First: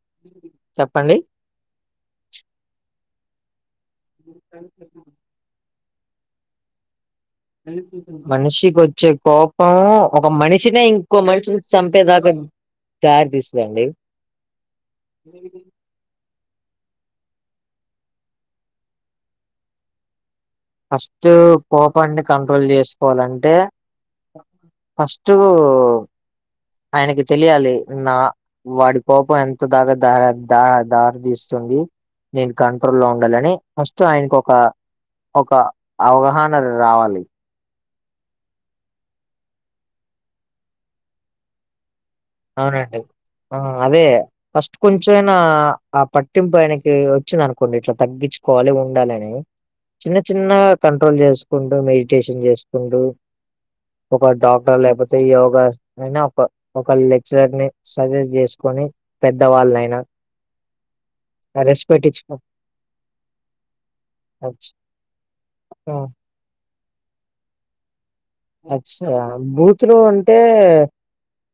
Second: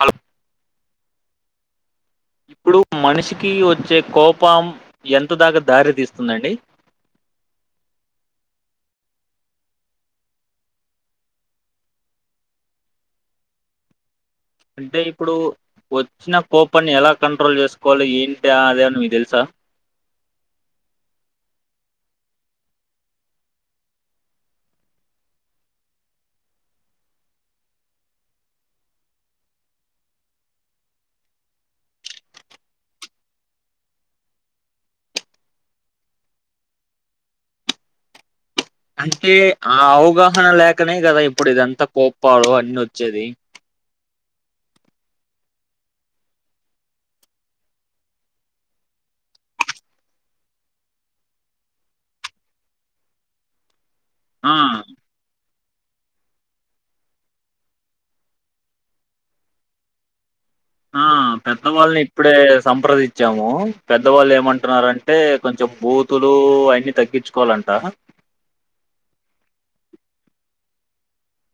Hello చెప్పండి ఇప్పుడు మనిషికి వచ్చే కోపం ఎంత దాకా దారి తీస్తుందండి [unintelligible] మనిషికొచ్చే కోపం ఒక మనిషినే ఇంకో మనిషిని చంపేదాకా దారి తీస్తదండి అంటే ఇప్పుడు వచ్చిన కోపాన్ని ఎలా కంట్రోల్ చేసుకోవాలి ఏంటా అదేమన్నా మీకు తెలుసా ఫస్ట్ కోపాన్ని కంట్రోల్ చేసుకోవాలంటే ఫస్ట్ ఆయనకి తెలియాలి నా వాడి కోపం ఎంత బాగా ద ద దారి తీస్తుంది నేను కంట్రోల్ లో ఉండాలని ఫస్ట్ ఆయనకు ఒక ఒక అవగాహన రావాలి అంటే ఆ అవగాహన లేకనే కదా ఇప్పుడు ఇదంతా కోప అవునండి ఆ అదే ఫస్ట్ కొంచెమైనా ఆ పట్టింపు ఆయనకి వచ్చిందనుకోండి ఇట్లా తగ్గించుకోవాలి ఉండాలని చిన్న చిన్న కంట్రోల్ చేసుకుంటూ మెడిటేషన్ చేసుకుంటూ ఒక ఆ డాక్టర్ లేకపోతే యోగా అయినా ఒక ఒకలె ర్ని సజెస్ట్ చేసుకొని పెద్దవాళ్ళైనా ఆ పెద్దవాళ్ళని ఇప్పుడే ఇచ్చుకో సంప్రదించాము పెద్దవాళ్ళు అచ్చ ఏమంటున్నారంటే కొంచెం బూతులు అన్ని తగ్గించుకోవాలంట అచ్చా బూతులు అంటే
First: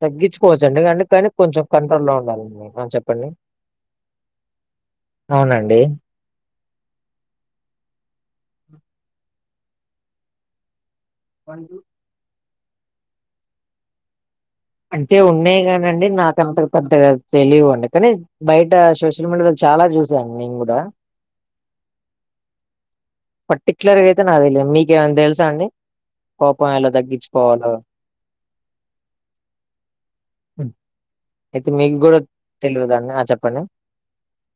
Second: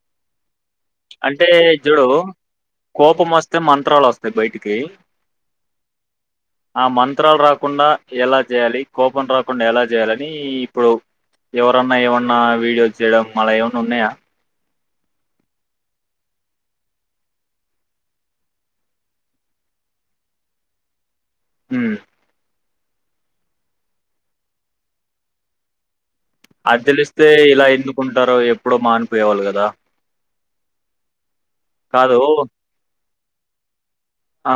తగ్గించుకోవచ్చండి అంటె కానీ అంటే కొంచెం కంట్రోల్ చూడు లో ఉండాలండి చెప్పండి కోపం వస్తే మంత్రాలు వస్తాయి బయటికి అవునండి ఆ మంత్రాలు రాకుండా ఎలా చేయాలి కోపం రాకుండా ఎలా చేయాలని ఇప్పుడు ఎవరన్నా ఏమన్నా వీడియోస్ చేయడం అలా ఏమన్నా ఉన్నాయా అంటే ఉన్నాయి కానండి నాకంత పెద్ద తెలివండి కానీ బయట సోషల్ మీడియాలో చాలా చూసాను నేను కూడా మ్ పర్టిక్యులర్గా అయితే నాకు తెలీదు మీకేమన్నా తెలుసా అండి కోపం అది ఎలా తెలిస్తే ఇలా తగ్గించుకోవాలో ఎందుకుంటారో ఎప్పుడో మానుపోయెవాళ్ళు కదా అయితే మీకు కాదు కూడా తెలివదన్ని ఆ చెప్పండి ఆ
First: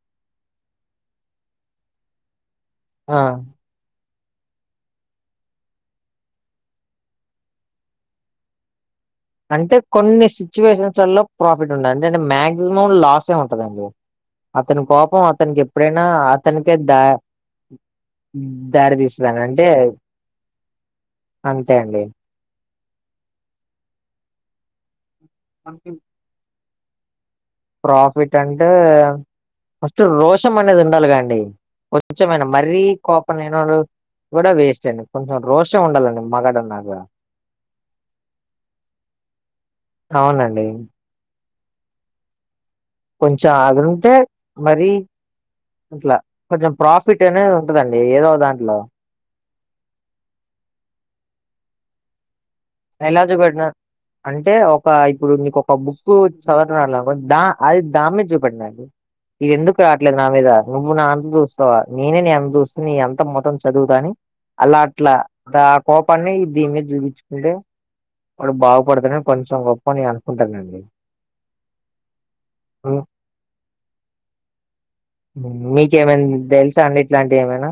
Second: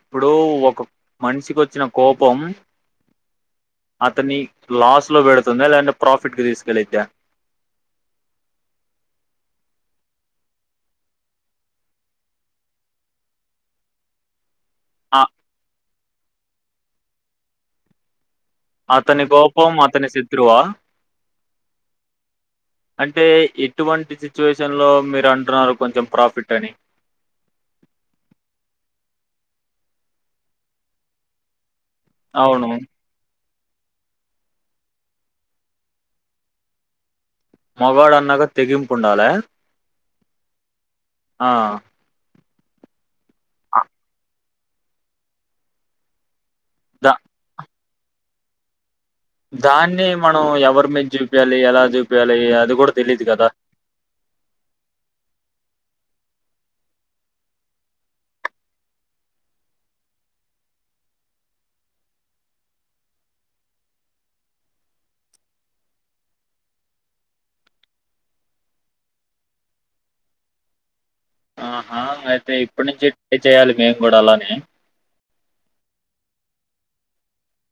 ఇప్పుడు ఒక మనిషికొచ్చిన కోపం ఆ అతని లాస్ లో పెడుతుందా లేదంటే ప్రాఫిట్ కి తీసుకెళ్లిద్ద అంటే కొన్ని సిచ్యువేషన్స్లలో ప్రాఫిట్ ఉంట దండి అంటే అంటే మ్యాక్సిమం లాసే ఉంటందండి అతని ఆ కోపం అతనికి ఎప్పుడైనా అతనికే ద అతని కోపం అతని శత్రువా అంతే అండి. అంటే ఎటువంటి సిచ్యువేషన్ లో మీరు అంటున్నారు కొంచెం ప్రాఫిట్ అని ప్రాఫిట్ అంటే ఫస్ట్ రోషం అనేది ఉండాలి కదండి కొంచెంనేనా అవును మరీ కోపం లేనోడు కూడా వేస్ట్ అండి కొంచెం రోషం ఉండాలండి మగాఢన్నాక మగాడన్నాక తెగింపు ఉండాలి అవునండి. ఆ కొంచెం ఆగుంటే మరి అట్లా కొంచెం ద ప్రాఫిట్ అనే ఉంటదండి ఏదో దాంట్లో దాన్ని మనం ఎవరి మీద చూపియాలి ఎలా చూపియాలి అది గూడా తెలీదు అయిలేజుకి గదా! కొట్టిన అంటే ఒక ఇప్పుడు నీకు ఒక బుక్ చదవరాట్లేదనుకో దా అది దానిమీద చూపేట్టాలండి ఇది ఎందుకు రావట్లేదు నా మీద నువ్వు నా అంత చూస్తావా నేనే నీ అంత చూస్తు నీ అంత మొత్తం చదువుతాని అలా అట్లా ఆ కోపాన్ని దిన్ మెద్ చూపించు అంటే వాడు బాగుపడతానని కొంచెం గొప్పని అనుకుంటానండి ఆహా అయితే ఇప్పటి ఉమ్, నుంచి ట్రై చేయాలి మేము కూడా అలానె మీకేమైనా తెలుసా అండి ఇట్లాంటివి ఏమైనా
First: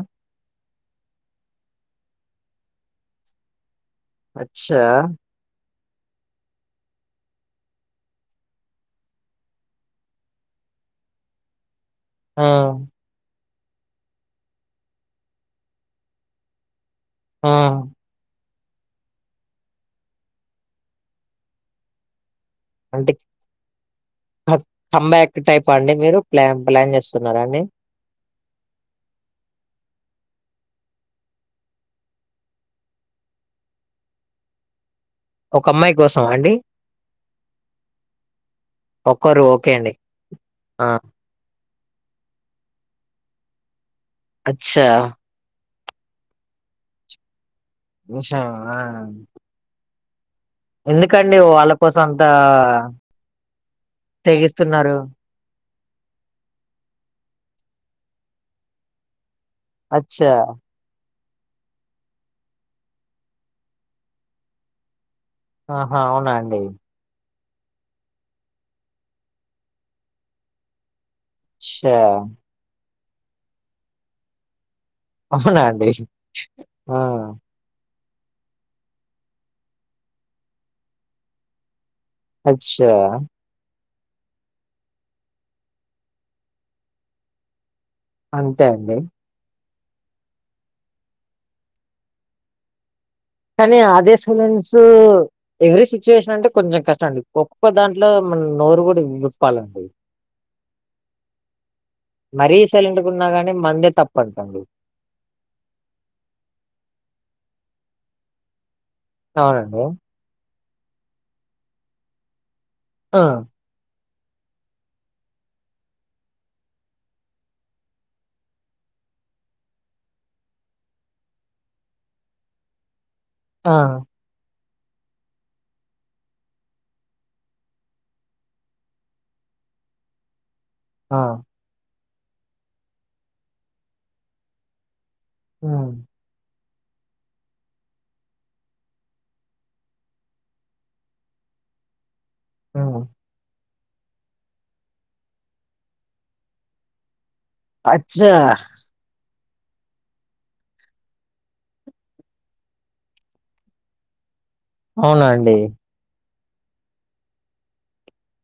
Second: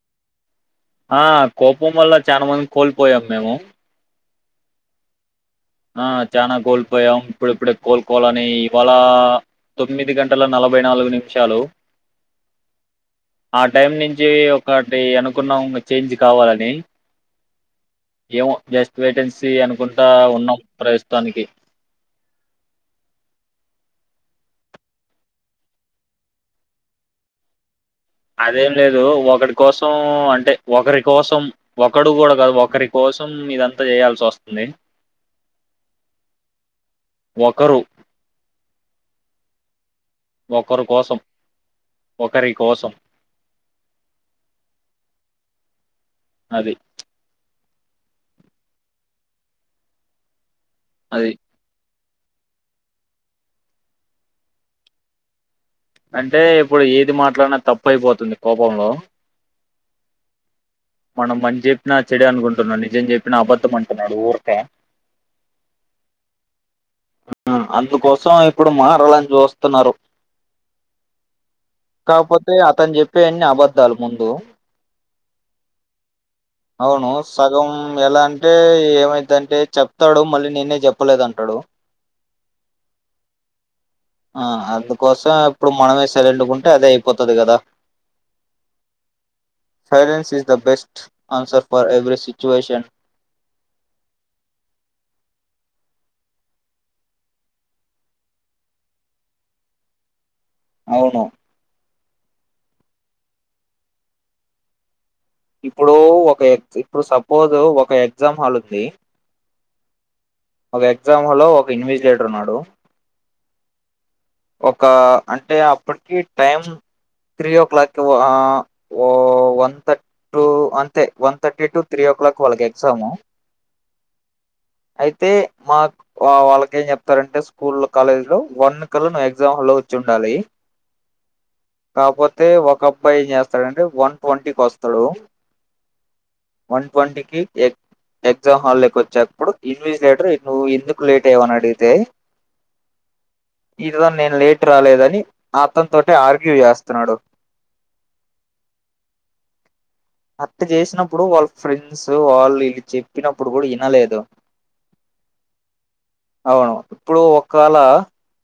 ఆ కోపం వల్ల చాలా మంది కోల్పోయాం మేము అచ్చా ఆ చానా కోల్పోయాం ఇప్పుడ ఇప్పుడే కోలుకోవాలని ఇవాళా తొమ్మిది గంటల నలభై నాలుగు నిమిషాలు ఆ ఆ టైం నుంచి ఒకటి అనుకున్నాం చేంజ్ కావాలని ఆ ఏమో జస్ట్ వైట్ అండ్ సి అనుకుంటా ఉన్నాం ప్రస్తుతానికి అంటే కామ్ బ్యాక్ టైప్ హ అండి మీరు ప్లాన్ ప్లాన్ చేస్తున్నారా అండి అది లేదు ఒకడి కోసం అంటే ఒకరి కోసం ఒకడు కూడా కాదు ఒకరి కోసం ఇదంతా చేయాల్సి వస్తుంది ఒక అమ్మాయి కోసమాండి ఒకరు ఒక్కరు ఓకే అండి ఒకరు ఆ కోసం ఒకరి కోసం అచ్చా అది దోషా ఆ అది ఎందుకండి వాళ్ళ కోసం అంతా తెేగిస్తున్నారు అంటే ఇప్పుడు ఏది మాట్లాడినా తప్పు అయిపోతుంది కోపంలో అచ్చా మనం మంచి చెప్పినా చెడు అనుకుంటున్నా నిజం చెప్పినా అబద్ధం అంటున్నాడు ఊరికే ఆహా అవునా అండి అందుకోసం ఇప్పుడు మారాలని చూస్తున్నారు అచ్చా కాపోతే అతను చెప్పే అన్ని అబద్ధాలు ముందు అవునా అండి ఆ అవును సగం ఎలా అంటే ఏమైద్దంటే చెప్తాడు మళ్ళీ నేనే చెప్పలేదంటాడు అచ్చా ఆ అందుకోసం అప్పుడు మనమే సైలెంట్ గుంటే అదే అయిపోతది కదా అంతే అండి silence is the best answer for every situation కానీ అదే సైలెన్సు ఎవ్రీ సిచ్యువేషన్ అంటే కొంచెం కష్టం అండి గొప్ప దాంట్లో మనం నోరు కూడా విప్పాలండి అవును మరీ సలైంట్ గున్నా గానీ మందే తప్పం టండి ఇప్పుడు ఒక ఎ ఇప్పుడు సపోజ్ ఒక ఎగ్జామ్ హాల్ ఉంది అవునండి ఒక ఎగ్జామ్ హలో ఒక ఇన్విజలేటర్ ఉన్నాడు ఆ ఒక అంటే అప్పటికి టైం త్రీ ఓ క్లాక్ ఆ ఓ వన్ తట్ టూ అంతే one thirty to three o'clock వాళ్ళకి ఎగ్జాము ఆ అయితే మాక్ వా వాళ్ళకి ఏం చెప్తారంటే స్కూల్ కాలేజీలో వన్ క్క లో ను్వ్ ఎగ్జామ్ హల్లో వచ్చి ఉండాలి ఆ కాకపోతే ఒక అబ్బాయి ఏం చేస్తాడుంటే వన్ ట్వంటీకొస్తాడు ఊ వన్ ట్వంటీకిి ఎగ్ ఎగ్జామ్ హాల్లో కి వచ్చేప్పుడు ఇన్విజలేటర్ నువ్వు ఎందుకు లేట్ అయ్యావని అడిగితే మ్ ఇతను నేను లేట్ రాలేదని అతన్తోటె ఆర్గ్యూ చేస్తున్నాడు అచ్చా అట్ట చేసినప్పుడు వాళ్ళ ఫ్రెండ్స్ వాళ్ళు విళ్ళు చెప్పినప్పుడు కూడా ఇనలేదు అవునా అండి అవును ఇప్పుడు ఒకాల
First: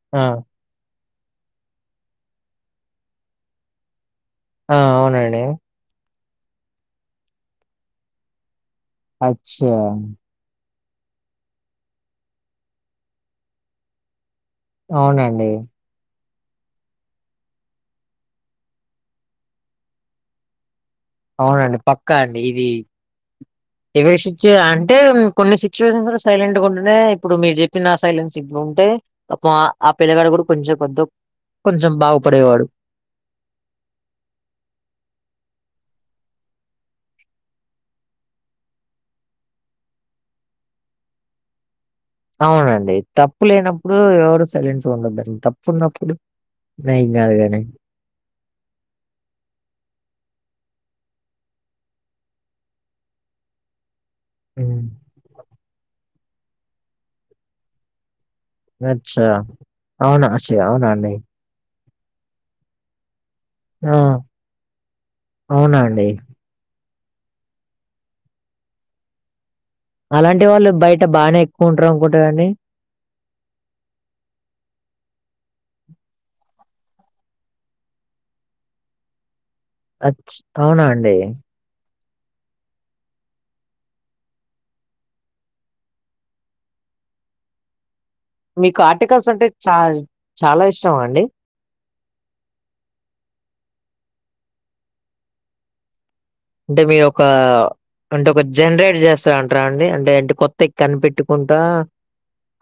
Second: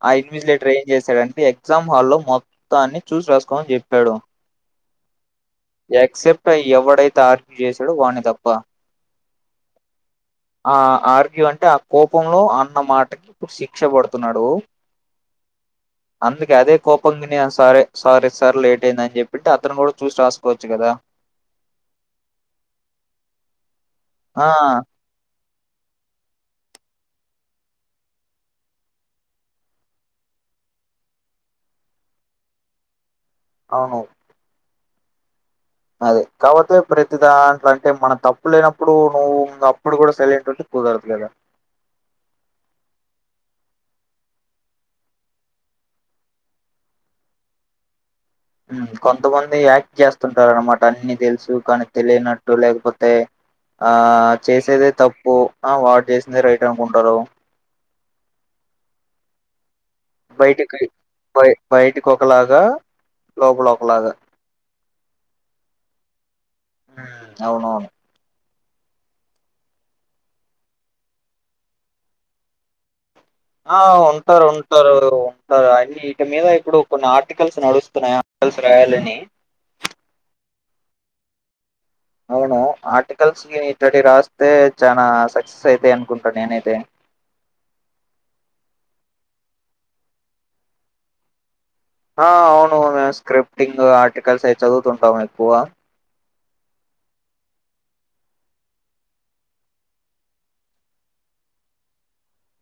ఆ ఇన్విజిలేటర్ ట్రైన్ చేశాడుంటే ఎగ్జామ్ హాలో మొత్తాన్ని చూసి రాసుకోమని చెప్పాడు ఆ అవునండి యాక్సెప్ట్ ఎవడైతే ఆర్గ్యూ చేశాడో వాణ్ణి తప్ప అచ్చా ఆ ఆర్గ్యూఅంటే ఆ కోపంలో అన్న మాటకి ఇప్పుడు శిక్ష పడుతున్నాడు అవునండి అందుకే అదే కోపం విని సారే సారీ సార్ లేట్ అయింది అని చెప్పింటె అతను కూడా చూసి రాసుకోవచ్చు కదా అవునండి పక్కా అండి ఇది ఎవరి సిచ్చ ఆ అంటే కొన్ని సిచ్యువేషన్స్ లో సైలెంట్గా ఉంటునె ఇప్పుడు మీరు చెప్పిన నా సైలెన్స్ ఇప్పుడు ఉంటే అబ్బా ఆ పిల్లగాడు కూడా కొంచెం కొద్దొ కొంచెం బాగుపడేవాడు అవును అదే కాకపోతే ప్రతి దాంట్లో అంటే మనం తప్పు లేనప్పుడు నువ్వు అప్పుడు కూడా సైలెంట్ ఉంటే కుదరదు కదా అవునండి తప్పు లేనప్పుడు ఎవరు సైలెంట్గా ఉండదండి తప్పు ఉన్నప్పుడు ఏం కాదు గని ఉమ్మ్ కొంతమంది యాక్ట్ చేస్తుంటారు అనమాట అన్ని తెలుసు కానీ తెలియనట్టు లేకపోతే ఆ హ్మ్ చేసేదే తప్పు ఆ వాడు చేసిందే రైట్ అనుకుంటారు అచ్చా అవునాసే అవునాండీ బై బయటికి ఒకలాగా లోపల ఆ ఒకలాగ అవునా అండి ఉహ్మ్ అవునవును అలాంటి వాళ్ళు బయట బాగానే ఎక్కువ ఉంటారు అనుకుంట కదండీ ఆ ఉంటారు ఉంటారు ఉంటారు అన్ని ఇటి మీద ఇప్పుడు కొన్ని ఆర్టికల్స్ నడుస్తున్నాయా ల్స్ రాయాలని అచ్ అవునా అండి అవును ఆర్టికల్స్‌కి ఇట్టంటియి రాస్తే చానా సక్సెస్ అయితాయి అనుకుంటాను నేనైతే మీకు ఆర్టికల్స్ అంటే చల్ చాలా ఇష్టమా అండి ఆ అవునవును స్క్రిప్టింగ్ ఆర్టికల్స్ అయి చదువుతుంటాము ఎక్కువ అంటే మీరొక అంటే ఒక జనరేట్ చేస్తా అంటారాండి అంటే అంటే కొత్తయి కనిపెట్టుకుంటా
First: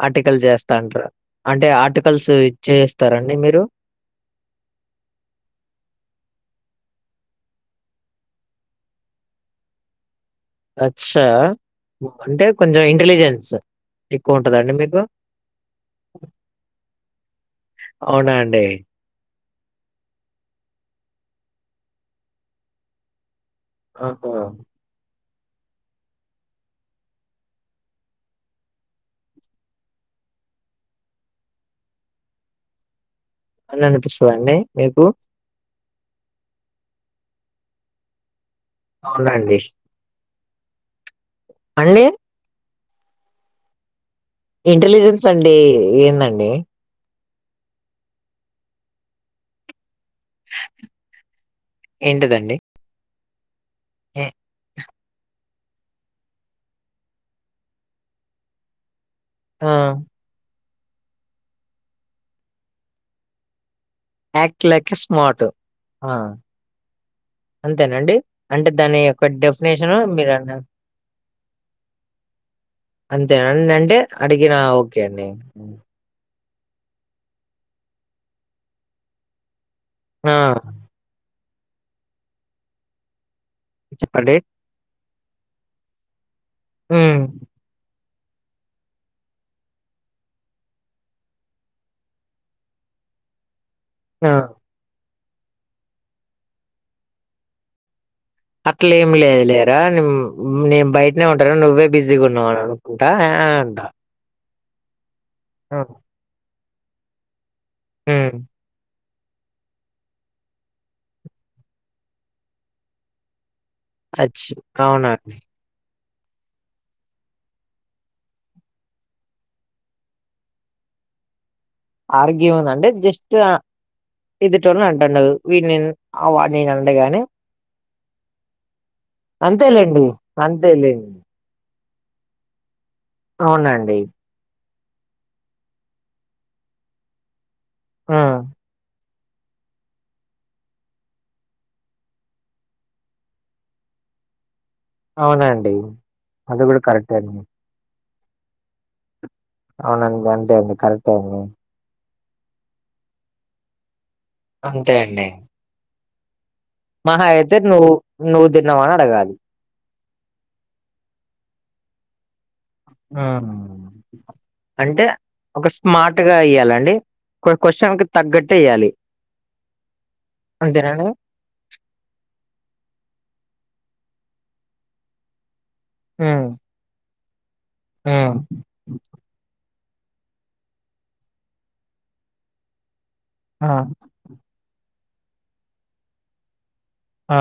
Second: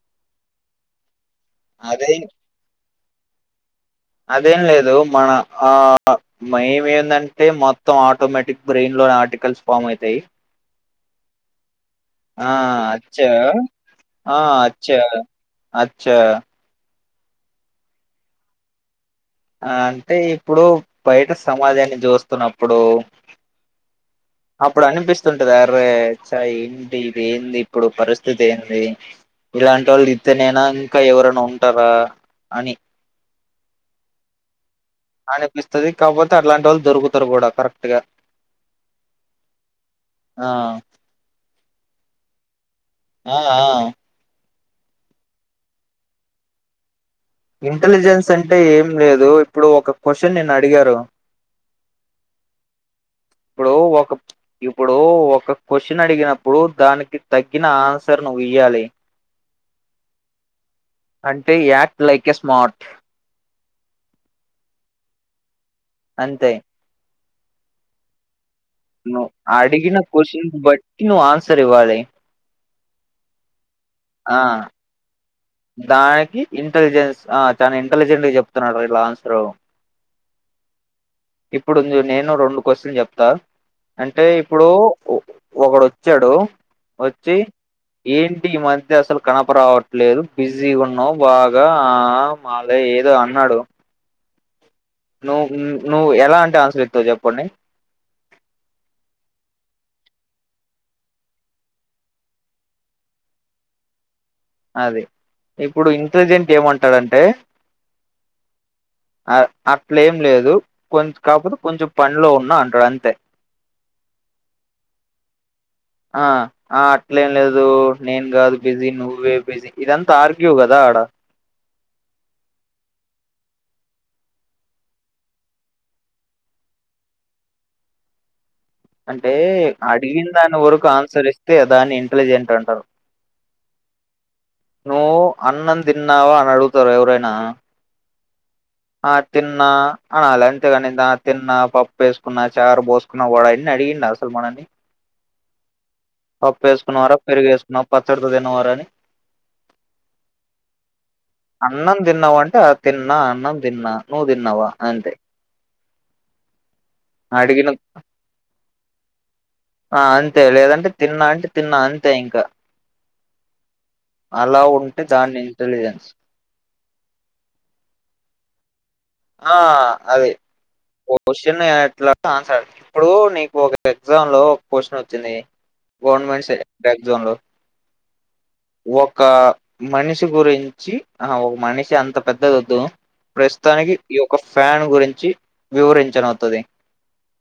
ఆర్టికల్ చేస్తాంటరా అంటే అదే ఆర్టికల్స్ ఇది చేస్తారండి మీరు అదేం లేదు మన ఆ మైమ్ ఏందంటే మొత్తం ఆటోమేటిక్ బ్రెయిన్‌లో ఆర్టికల్స్ ఫామ్ అయితాయి అచ్చా అంటే ఆ కొంచెం అచ్చా ఇంటెలిజెన్స్ ఎక్కువ ఆ ఉంటదండి అచ్చా మీకు అచ్చా అవునా అండి అంటే ఇప్పుడు బయట సమాజాన్ని చూస్తున్నప్పుడు ఆహా అప్పుడు అనిపిస్తుంటది ఆరే చ ఏంటి ఇది ఏంది ఇప్పుడు పరిస్థితి ఏంది ఇలాంటి వాళ్ళు దిత్తెనెనా ఇంకా ఎవరన్నా ఉంటారా అని అని అనిపిస్తాందాండి మీకు అనిపిస్తాది కాకపోతే అట్లాంటి వాళ్ళు దొరుకుతారు కూడా కరెక్ట్ గా అవునండి ఆ అళ్లీ అ ఆ ఇంటెలిజెంట్స్ అంటే ఏందండి ఇంటెలిజెన్స్ అంటే ఏం లేదు ఇప్పుడు ఒక క్వశ్చన్ నిన్ను అడిగారు ఏంటిదండి ఇప్పుడు ఒక ఎ ఇ ఇప్పుడు ఒక క్వశ్చన్ అడిగినప్పుడు దానికి తగ్గిన ఆన్సర్ నువ్వు ఇయ్యాలి ఆహ్ అంటే act like a smart act like a smart ఆ అంతే అంతేనండి అంటే దాని యొక్క నువ్వు డెఫినేషను అడిగిన మీరు క్వశ్చన్ అన్నా బట్టి నువ్వు ఆన్సర్ ఇవ్వాలి అంతేనండి అంటే ఆ అడిగినా ఓకే అండి దానికి ఇంటెలిజెన్స్ ఆ తను ఇంటెలిజెంట్‌గా చెప్తున్నాడు రా ఇలా ఆన్సర్ ఆ ఇప్పుడు ఉంది చూడు నేను రెండు క్వశ్చన్ చెప్తా అంటే చెప్పండి ఇప్పుడు ఒకడోచ్చాడు ఉమ్ వచ్చి ఏంటి ఈ మధ్య అసలు కనప రావట్లేరు బిజీగున్నావ్ బాగా ఆ మాలె ఏదో అన్నాడు ఆ నువ్ నువ్ ఎలాంటి ఆన్సర్ ఇస్తావ్ చెప్పండి అట్లే ఏం లేదు లేరా నె నేన్ బయట్నే ఉంట కదా నువ్వే బిజీగా ఉన్నావు అనుకుంటా అంటా అది ఇప్పుడు ఇంటలిజెంట్ ఏమంటాదమ్ టే హ్మ్ అ అట్ల ఏం లేదు కొం కాపోతే కొంచెం పన్లో ఉన్నా అంటాడంతే అచ్చ అవునాండి ఆ ఆ అట్లేం లేదు నేన్ కాదు బిజీ నువ్వే బిజీ ఇదంతా ఆర్గ్యూ కదా ఆడ అర్గ్యు అనంటే జస్ట్ ఆ ఎదుటోలీన్ అంటుండ వీని ఆ వాడ్నీ అండగానీ అంటే అడిగిన్ దాని వరకు అంతేలేండి ఆన్సర్ ఇస్తే దాన్ని ఇంటలిజెంట్ అంటారు అవునా అండీ నువ్వు అన్నం తిన్నావా అని అడుగుతారు ఎవరైనా ఆహ్ ఆ తిన్నా అనాలె అంతేగాని త తిన్నా పప్పు వేసుకున్నా చారు పోసు న వాడు అన్ని అడిగిండ అసలు మనని అవునా అండి అది కూడా కరెక్టే అండి నం పచ్చడితో తిన్నవారేని అవునండి అంతే అండి కరక్ట్ ఏ అండి అన్నం తిన్నావ అంటే ఆ తిన్నా అన్నం తిన్నా నువ్వు తిన్నావా అంతే మహా అయితే అడిగిన నువ్వు నువ్వు తిన్నావ అని అడగాలి ఆ అంతే లేదంటే తిన్నా అంటే తిన్నా అంతే ఇంకా హ్మ్ అలా ఉంటే అంటే దాన్ని ఒక ఇంటెలిజెన్స్ స్మార్ట్గా ఇయ్యాలండి కో క్వశ్చన్కి తగ్గట్టేయాలి అ అది ఓ క్వశ్చన్ ఎట్లా ఆన్సర్ అట్లా ఇప్పుడు నీకు ఒక ఎగ్జామ్ లో ఒక క్వశ్చన్ వచ్చింది గవర్నమెంట్ సె ఎక్సమ్ లో ఆ ఒక మనిషి గురించి ఆహా ఒక మనిషి అంత పెద్దదొద్దు ఆ ప్రస్తుతానికి ఈయొక్క ఫ్యాన్ గురించి వివరించనోత్తాది ఆ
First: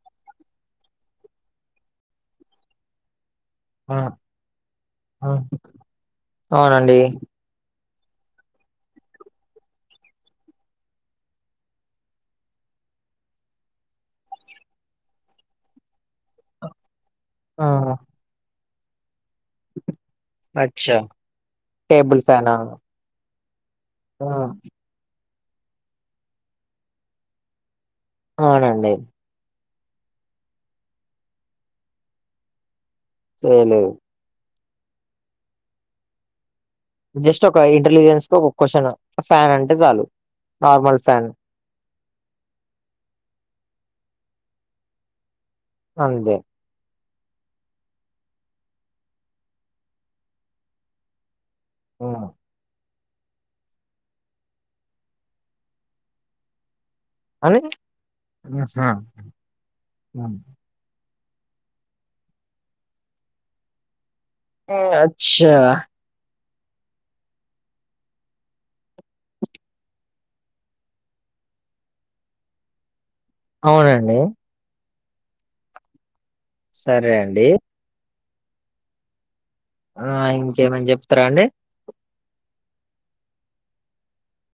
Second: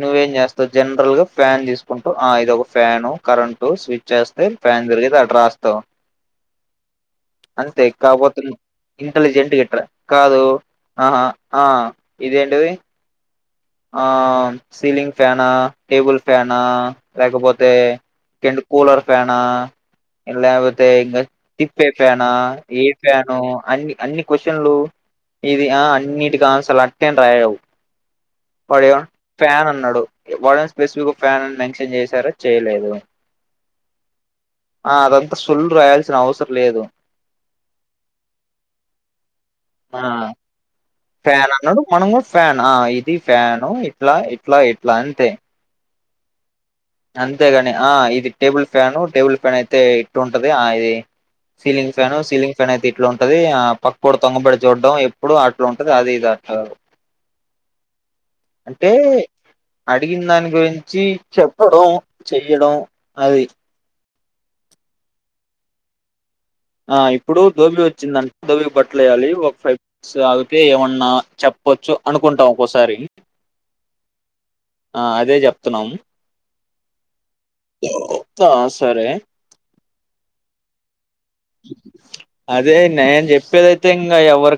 నువ్వేం చేస్తావ్ జనరల్ గా ఫ్యాన్ తీసుకుంటవ్ ఆ ఇద ఒక ఫ్యాను కరంటు ఆ స్విచ్ వేస్తే ఫ్యాన్ తిరిగితే ఆ దటరాస్తవు అవునండి అంతే కాపోతే న్ ఇంటలిజెంట్ ఇట్రా కాదు ఆహా ఆ ఇదేంటిది ఆ సీలింగ్ ఫ్యానా టేబుల్ ఫ్యానా ఆ లేకపోతే కింద కూలర్ ఫ్యాన్ ఆ లేపోతే అచ్చా ఇంక తిప్పే టేబుల్ ఫ్యాన్ ఆ ఫ్యానా ఏ ఫ్యానో అన్ని అన్ని ఆ! క్వ్చన్లు ఇది ఆ అన్నిటికి ఆన్సర్లు అట్టేం రాయవు వాడు అవునండి ఏం ఫ్యాన్ అన్నాడు వాడు స్పెసిఫిక్ గా ఓ ఫ్యాన్ అని మెన్షన్ చేశారా చేయలేదు చేయలేదు ఆ అదంతా సొల్లు రాయాల్సిన అవసరం లేదు జస్ట్ ఒక ఇంటెలిజెన్స్ క ఒక క్వశ్చన్ ఫ్యాన్ అంటే చాలు నార్మల్ ఫ్యాన్ అని అన్నాడు మనం కూడా ఫ్యాన్ ఆ ఇది ఫ్యాన్ ఇట్లా ఇట్లా ఇట్లా అంతే అంతే అంతేగాని ఆ ఇది టేబుల్ ఫ్యాను టేబుల్ ఫ్యాన్ అయితే ఇట్టు ఉంటది ఆ ఇది సీలింగ్ ఫ్యాన్ హ్మ్. సీలింగ్ ఇట్లనే తిట్లు ఉంటది ఆ పక్కోడు తొంగబడి చూడడం ఎప్పుడు అట్లా ఉంటది అది ఇది అట్టా అని ఆహా! అంటే అడిగిన హ్మ్. హ్మ్. దాని గురించి చెప్పడం చెయ్యడం అది అచ్చా ఆ ఇప్పుడు దోబీ వచ్చిందంటే దోబీకి బట్టలు వెయ్యాలి ఒక ఫైవ్ సో వాళ్ళకే ఏమన్నా చెప్పచ్చు అనుకుంటాం ఒక్కోసారి అవునండి ఆ అదే చెప్తున్నాము సరే అండి ఆ సరే ఆ ఇంకేమైన చెప్తారా అండి అదే నేను చెప్పేదైతే ఇంకా ఎవరు